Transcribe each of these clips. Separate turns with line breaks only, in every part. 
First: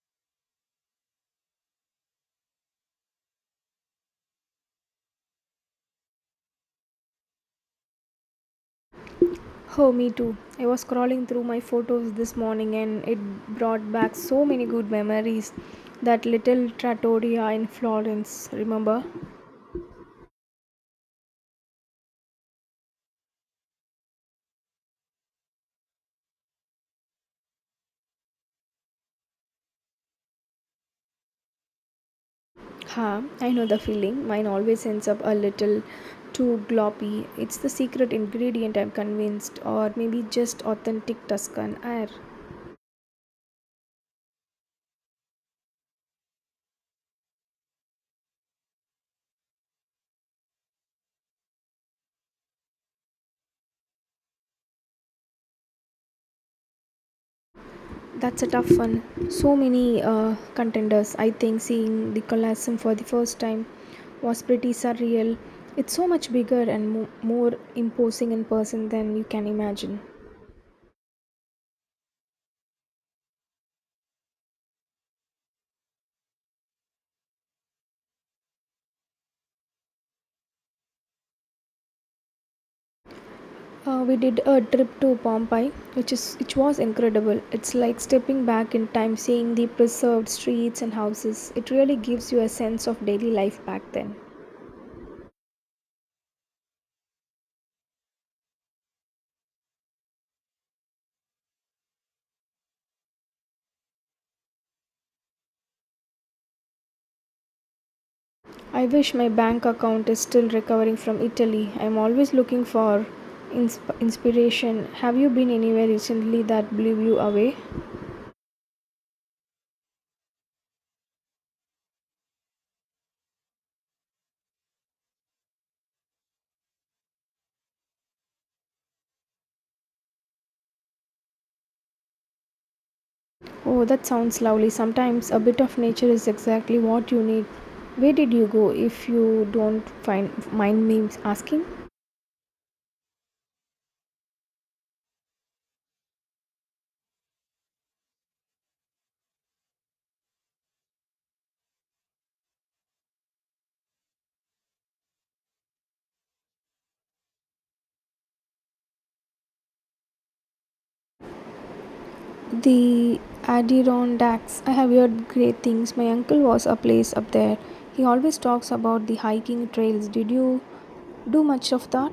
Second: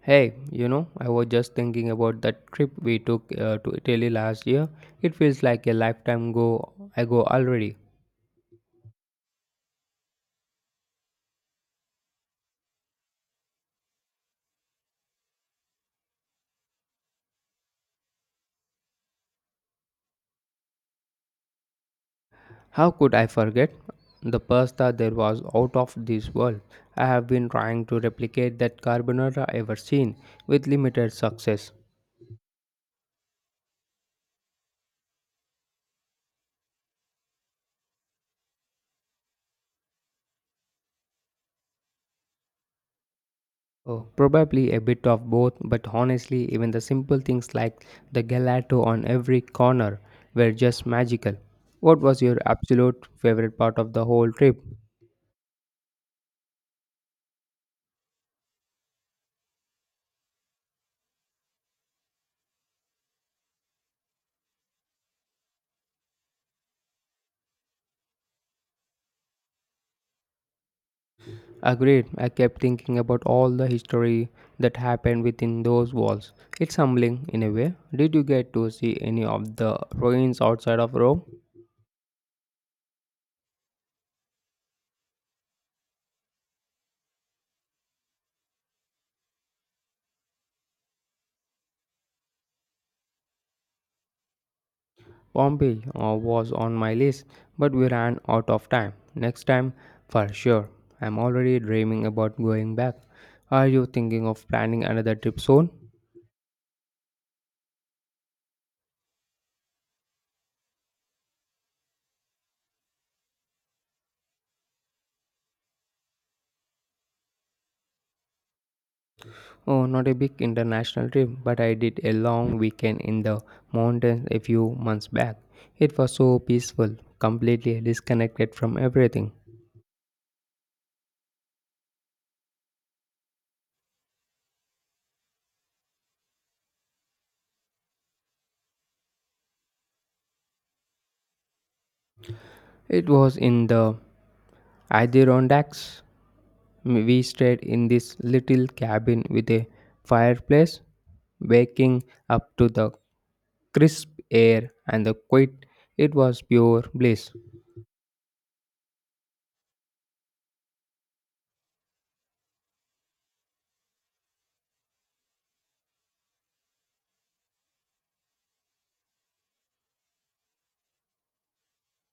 Hey, you know, I was just thinking about that trip we took to Italy last year. It feels like a lifetime ago already.
Oh, me too. I was scrolling through my photos this morning and it brought back so many good memories. That little trattoria in Florence, remember?
How could I forget? The pasta there was out of this world. I have been trying to replicate that carbonara ever seen with limited success.
Ha, I know the feeling. Mine always ends up a little too gloppy. It's the secret ingredient, I'm convinced, or maybe just authentic Tuscan air.
Oh, probably a bit of both, but honestly, even the simple things like the gelato on every corner were just magical. What was your absolute favorite part of the whole trip?
That's a tough one. So many contenders. I think seeing the Colosseum for the first time was pretty surreal. It's so much bigger and more imposing in person than you can imagine.
Agreed. I kept thinking about all the history that happened within those walls. It's humbling in a way. Did you get to see any of the ruins outside of Rome?
We did a trip to Pompeii, which was incredible. It's like stepping back in time, seeing the preserved streets and houses. It really gives you a sense of daily life back then.
Pompeii was on my list, but we ran out of time. Next time, for sure. I'm already dreaming about going back. Are you thinking of planning another trip soon?
I wish my bank account is still recovering from Italy. I'm always looking for inspiration. Have you been anywhere recently that blew you away?
Oh, not a big international trip, but I did a long weekend in the mountains a few months back. It was so peaceful, completely disconnected from everything.
Oh, that sounds lovely. Sometimes a bit of nature is exactly what you need. Where did you go if you don't find mind me asking?
It was in the Adirondacks. We stayed in this little cabin with a fireplace, waking up to the crisp air and the quiet. It was pure bliss.
The Adirondacks. I have heard great things. My uncle was a place up there. He always talks about the hiking trails. Did you do much of that?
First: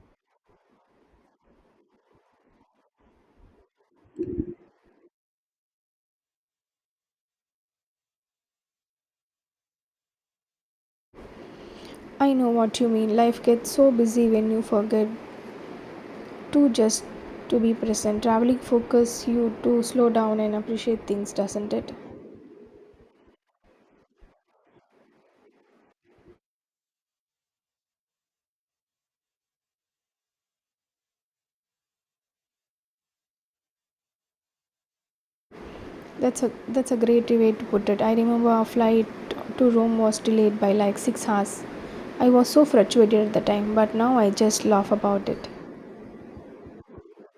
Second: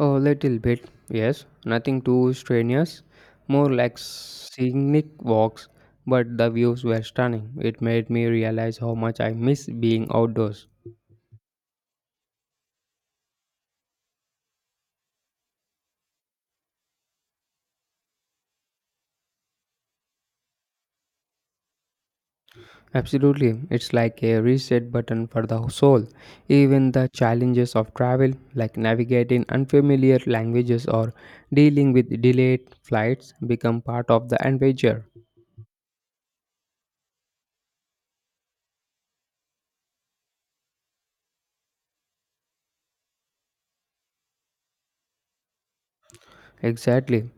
A little bit, yes. Nothing too strenuous. More like scenic walks, but the views were stunning. It made me realize how much I miss being outdoors.
I know what you mean. Life gets so busy when you forget to just to be present. Traveling focuses you to slow down and appreciate things, doesn't it?
Absolutely, it's like a reset button for the soul. Even the challenges of travel, like navigating unfamiliar languages or dealing with delayed flights, become part of the adventure.
That's a great way to put it. I remember our flight to Rome was delayed by like 6 hours. I was so frustrated at the time, but now I just laugh about it.
Exactly.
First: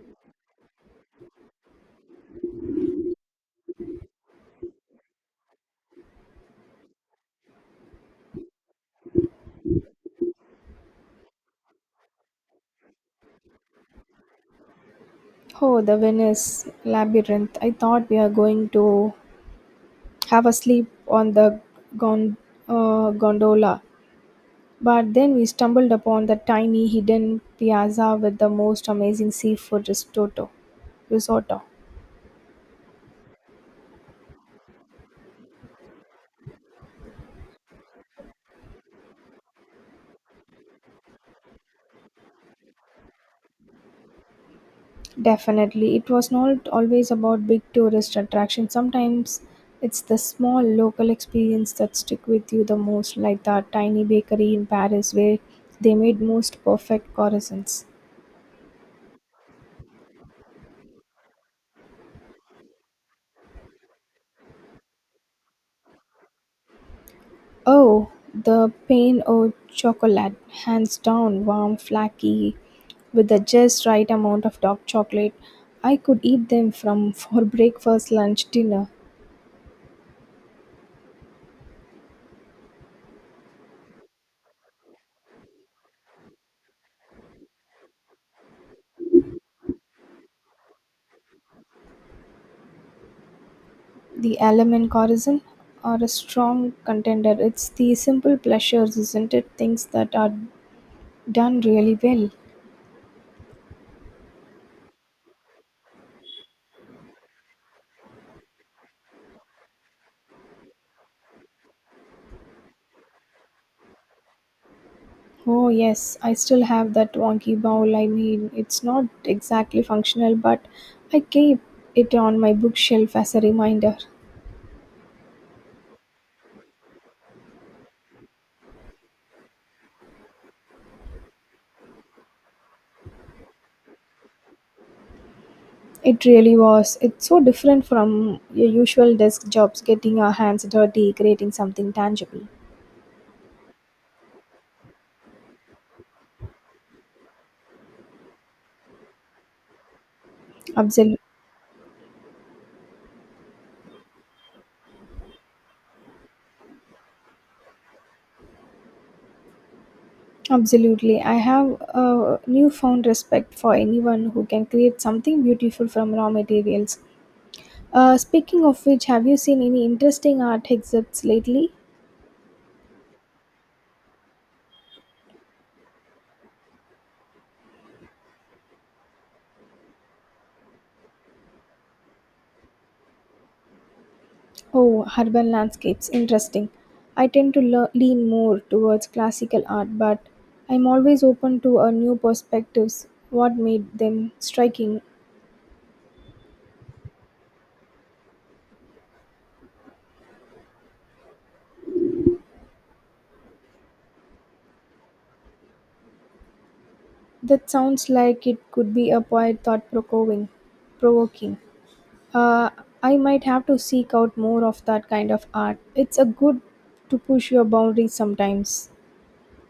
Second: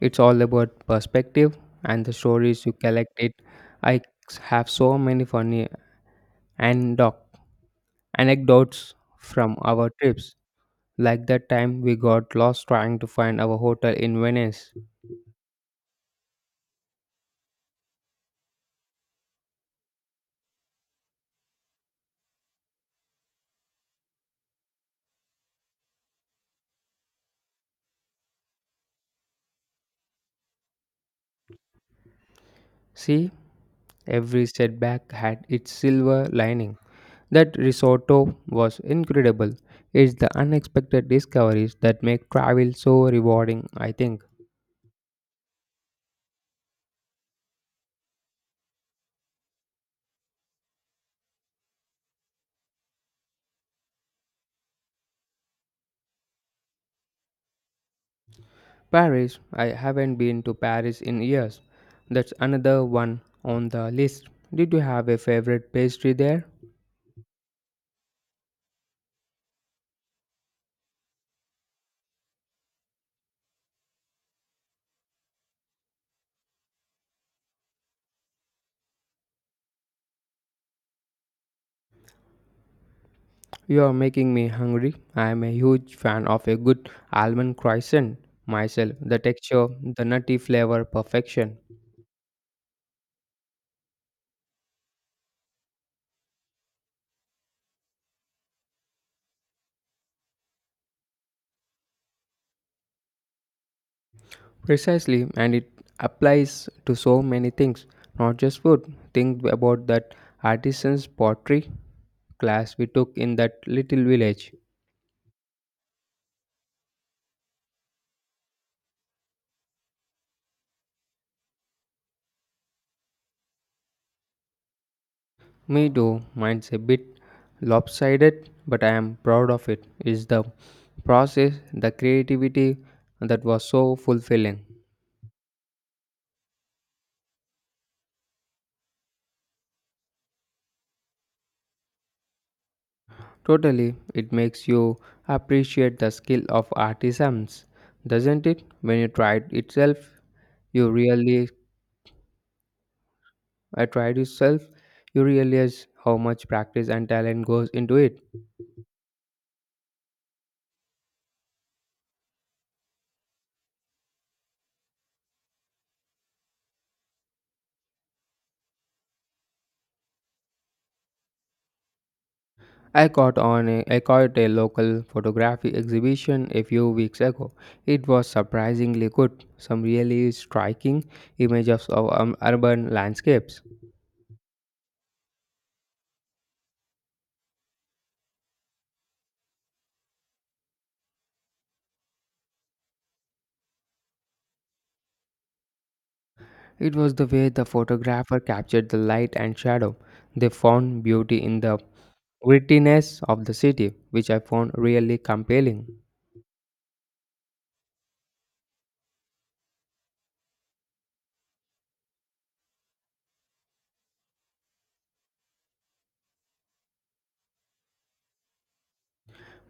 It's all about perspective and the stories you collect it. I have so many funny anecdote, anecdotes from our trips, like that time we got lost trying to find our hotel in Venice.
Oh, the Venice labyrinth. I thought we are going to have a sleep on the gon- gondola. But then we stumbled upon the tiny hidden piazza with the most amazing seafood risotto.
See, every setback had its silver lining. That risotto was incredible. It's the unexpected discoveries that make travel so rewarding, I think.
Definitely, it was not always about big tourist attractions. Sometimes it's the small local experience that stick with you the most, like that tiny bakery in Paris where they made most perfect croissants.
Paris. I haven't been to Paris in years. That's another one on the list. Did you have a favorite pastry there?
Oh, the pain au chocolate, hands down, warm, flaky, with the just right amount of dark chocolate. I could eat them from for breakfast, lunch, dinner.
You are making me hungry. I am a huge fan of a good almond croissant myself. The texture, the nutty flavor, perfection.
The almond corazon are a strong contender. It's the simple pleasures, isn't it? Things that are done really well.
Precisely, and it applies to so many things, not just food. Think about that artisan's pottery class we took in that little village.
Oh yes, I still have that wonky bowl. I mean, it's not exactly functional, but I keep it on my bookshelf as a reminder.
Me too. Mine's a bit lopsided, but I am proud of it. It's the process, the creativity that was so fulfilling.
It really was. It's so different from your usual desk jobs, getting our hands dirty, creating something tangible.
Totally, it makes you appreciate the skill of artisans, doesn't it? When you tried it itself, you
Absolutely.
really I tried itself, you realize how much practice and talent goes into it.
Absolutely. I have a newfound respect for anyone who can create something beautiful from raw materials. Speaking of which, have you seen any interesting art exhibits lately?
I caught a local photography exhibition a few weeks ago. It was surprisingly good. Some really striking images of urban landscapes.
Oh, urban landscapes. Interesting. I tend to lean more towards classical art, but I'm always open to a new perspectives. What made them striking?
It was the way the photographer captured the light and shadow. They found beauty in the wittiness of the city, which I found really compelling.
That sounds like it could be a quite thought provoking. Uh, I might have to seek out more of that kind of art. It's a good to push your boundaries sometimes.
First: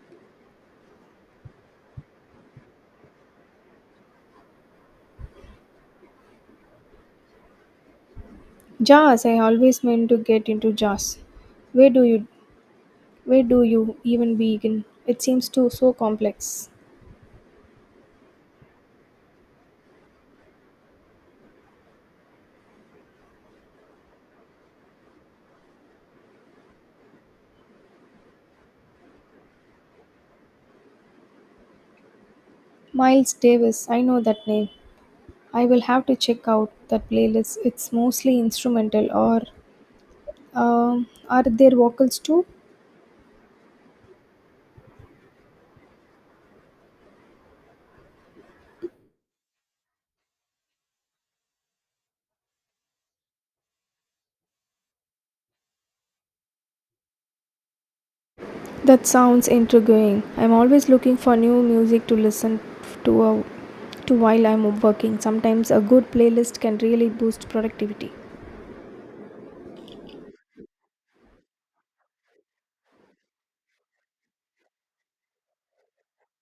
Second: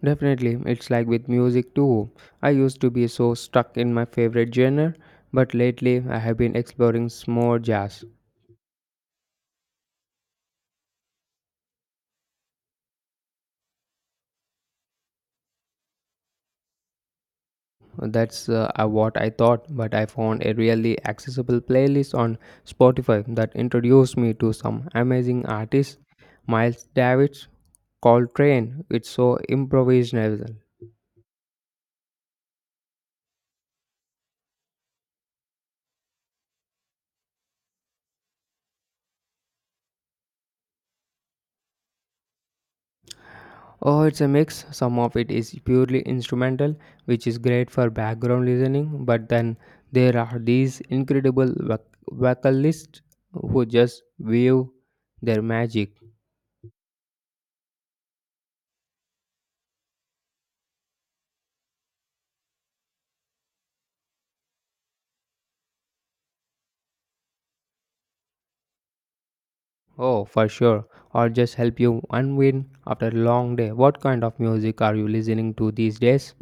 Definitely, it's like with music too. I used to be so stuck in my favorite genre, but lately I have been exploring some more jazz.
Jazz. I always meant to get into jazz. Where do you where do you even begin? It seems too so complex.
That's what I thought, but I found a really accessible playlist on Spotify that introduced me to some amazing artists. Miles Davis, Coltrane, it's so improvisational.
Miles Davis. I know that name. I will have to check out that playlist. It's mostly instrumental, or are there vocals too?
Oh, it's a mix. Some of it is purely instrumental, which is great for background listening, but then there are these incredible vocalists who just weave their magic.
That sounds intriguing. I'm always looking for new music to listen to, uh, to while I'm working. Sometimes a good playlist can really boost productivity.
Oh, for sure. Or just help you unwind after a long day. What kind of music are you listening to these days?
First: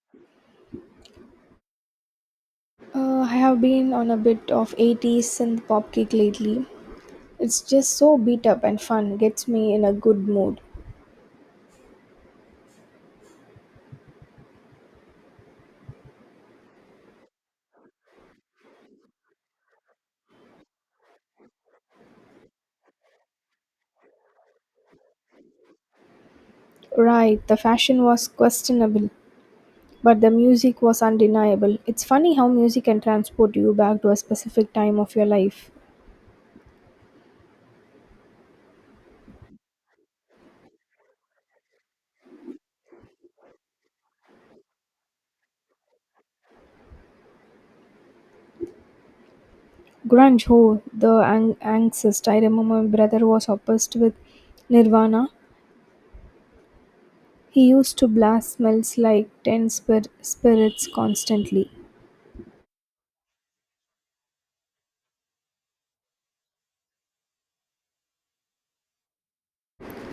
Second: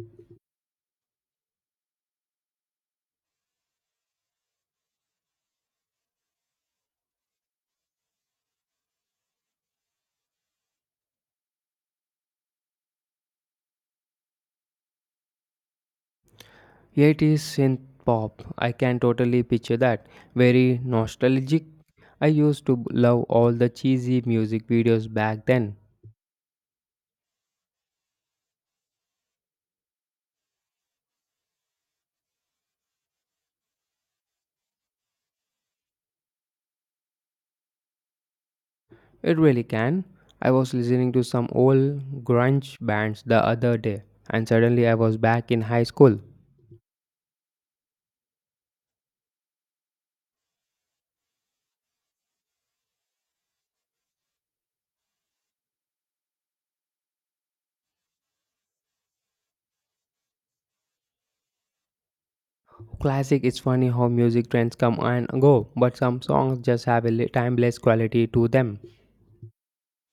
I have been on a bit of 80s synth pop kick lately. It's just so beat up and fun, gets me in a good mood.
Eighties synth pop. I can totally picture that. Very nostalgic. I used to love all the cheesy music videos back then.
Right, the fashion was questionable, but the music was undeniable. It's funny how music can transport you back to a specific time of your life.
It really can. I was listening to some old grunge bands the other day, and suddenly I was back in high school.
Grunge, oh, the angst. I remember my brother was obsessed with Nirvana. He used to blast smells like 10 spirits constantly.
Classic, it's funny how music trends come and go, but some songs just have a timeless quality to them.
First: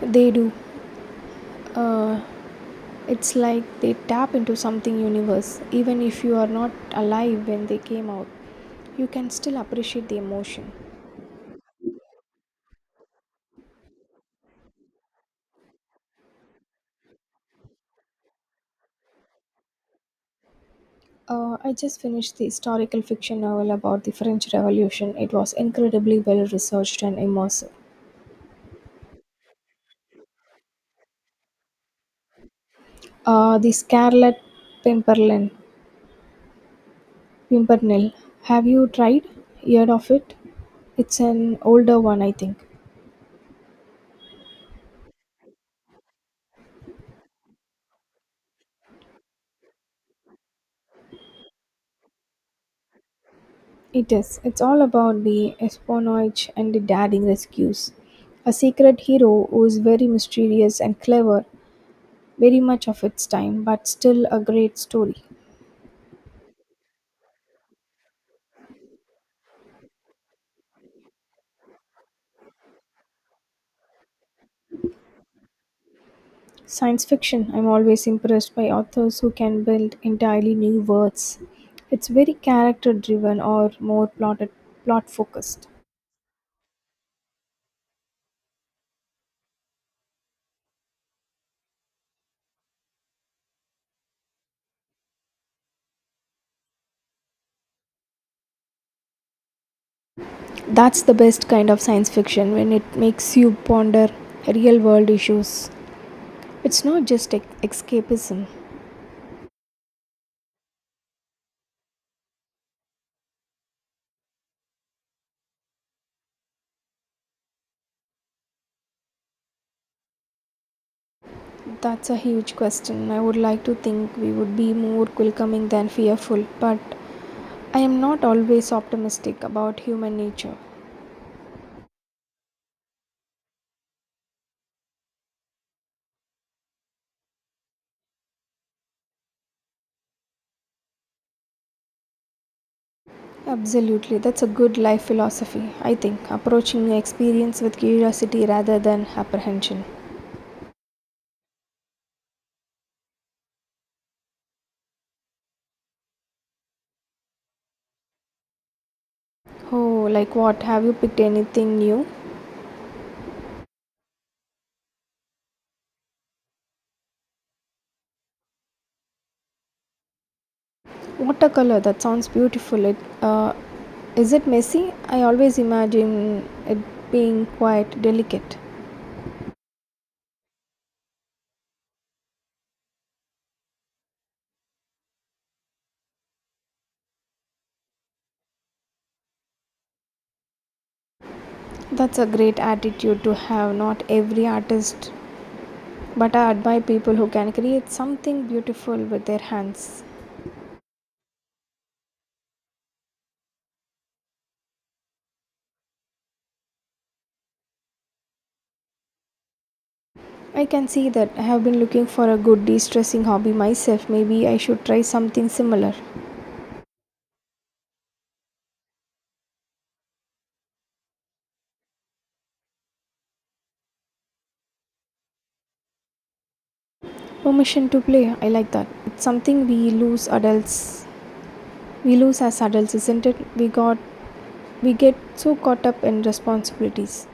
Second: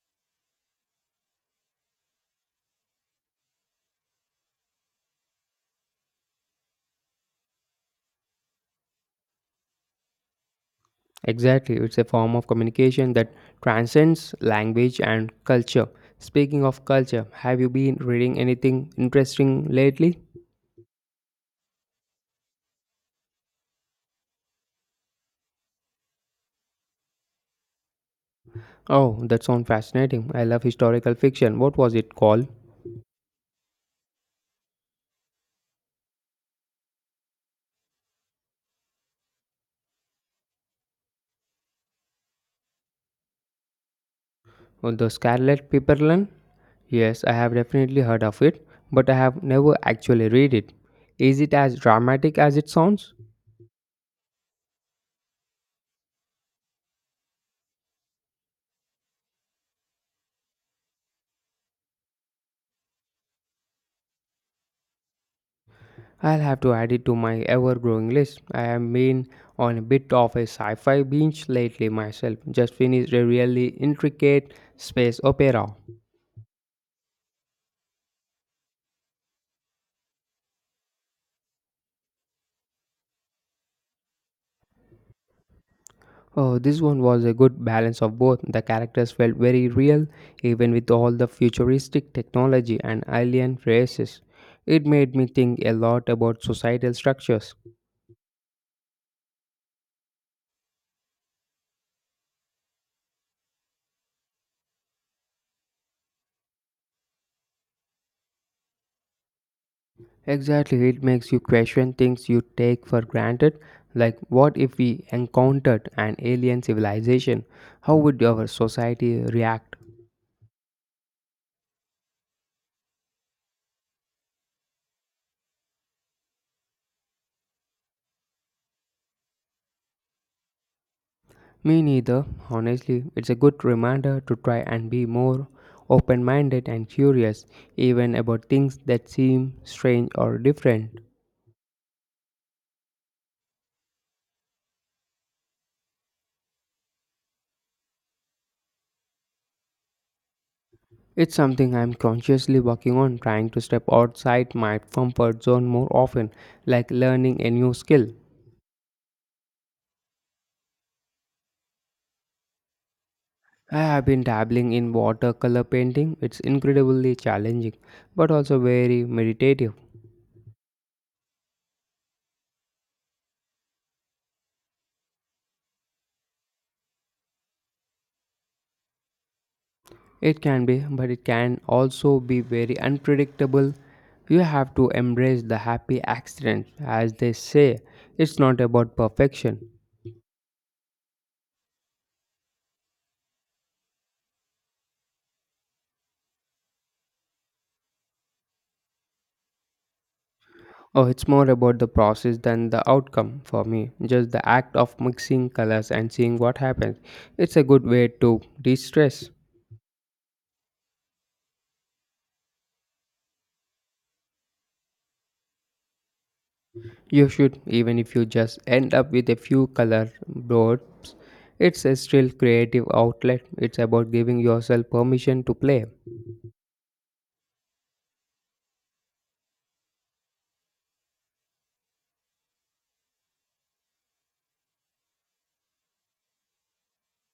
They do. Uh, it's like they tap into something universe. Even if you are not alive when they came out, you can still appreciate the emotion.
Exactly, it's a form of communication that transcends language and culture. Speaking of culture, have you been reading anything interesting lately?
I just finished the historical fiction novel about the French Revolution. It was incredibly well researched and immersive.
Oh, that sounds fascinating. I love historical fiction. What was it called?
The Scarlet Pimpernel Pimpernel. Have you tried? Heard of it? It's an older one, I think.
Oh, The Scarlet Pimpernel? Yes, I have definitely heard of it, but I have never actually read it. Is it as dramatic as it sounds?
It is. It's all about the espionage and the daring rescues. A secret hero who is very mysterious and clever, very much of its time, but still a great story.
I'll have to add it to my ever growing list. I have been on a bit of a sci fi binge lately myself. Just finished a really intricate space opera.
Science fiction, I'm always impressed by authors who can build entirely new worlds. It's very character driven or more plot focused.
Oh, this one was a good balance of both. The characters felt very real, even with all the futuristic technology and alien races. It made me think a lot about societal structures.
That's the best kind of science fiction when it makes you ponder real world issues. It's not just escapism.
Exactly, it makes you question things you take for granted, like what if we encountered an alien civilization? How would our society react?
That's a huge question. I would like to think we would be more welcoming than fearful, but I am not always optimistic about human nature.
Me neither, honestly. It's a good reminder to try and be more open minded and curious, even about things that seem strange or different.
Absolutely, that's a good life philosophy, I think. Approaching the experience with curiosity rather than apprehension.
It's something I'm consciously working on, trying to step outside my comfort zone more often, like learning a new skill.
Oh, like what? Have you picked anything new?
I have been dabbling in watercolor painting. It's incredibly challenging, but also very meditative.
Watercolor, that sounds beautiful. Uh, is it messy? I always imagine it being quite delicate.
It can be, but it can also be very unpredictable. You have to embrace the happy accident, as they say. It's not about perfection.
That's a great attitude to have, not every artist, but I admire people who can create something beautiful with their hands.
Oh, it's more about the process than the outcome for me. Just the act of mixing colors and seeing what happens. It's a good way to de stress.
I can see that I have been looking for a good de stressing hobby myself. Maybe I should try something similar.
You should, even if you just end up with a few color blobs. It's a still creative outlet. It's about giving yourself permission to play.
Permission to play, I like that. It's something we lose adults. We lose as adults, isn't it? We get so caught up in responsibilities.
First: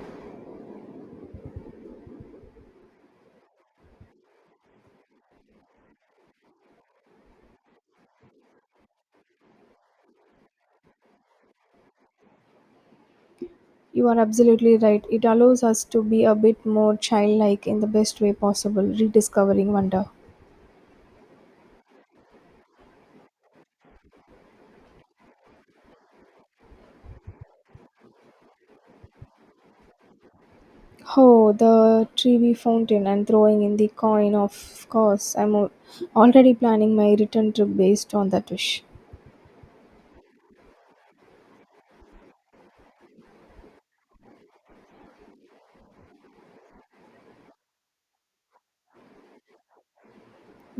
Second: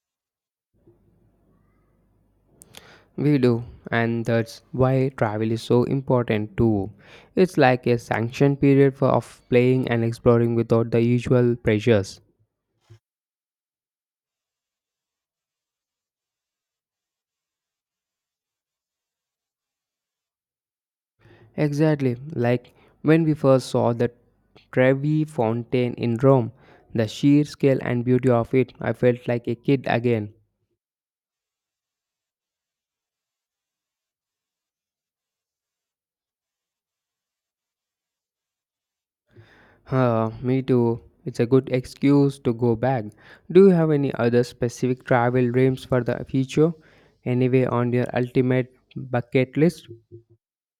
We do, and that's why travel is so important too. It's like a sanction period for of playing and exploring without the usual pressures.
You are absolutely right. It allows us to be a bit more childlike in the best way possible, rediscovering wonder.
Exactly, like when we first saw the Trevi Fountain in Rome, the sheer scale and beauty of it, I felt like a kid again.
Oh, the Trevi fountain and throwing in the coin, of course. Already planning my return trip based on that wish.
Huh, me too. It's a good excuse to go back. Do you have any other specific travel dreams for the future? Anyway, on your ultimate bucket list,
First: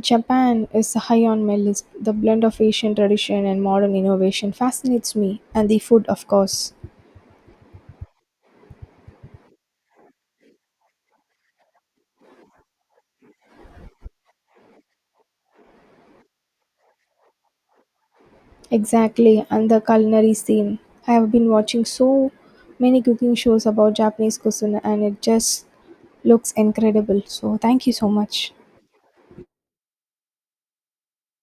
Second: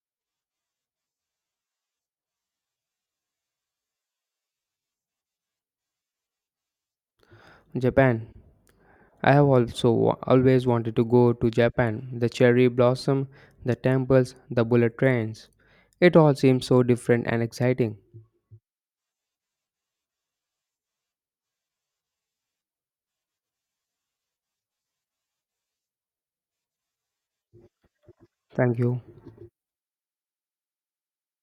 Japan is high on my list. The blend of Asian tradition and modern innovation fascinates me, and the food, of course.
Japan. I have also always wanted to go to Japan. The cherry blossom, the temples, the bullet trains. It all seems so different and exciting.
Exactly, and the culinary scene. I have been watching so many cooking shows about Japanese cuisine and it just looks incredible. So, thank you so much.
Thank you.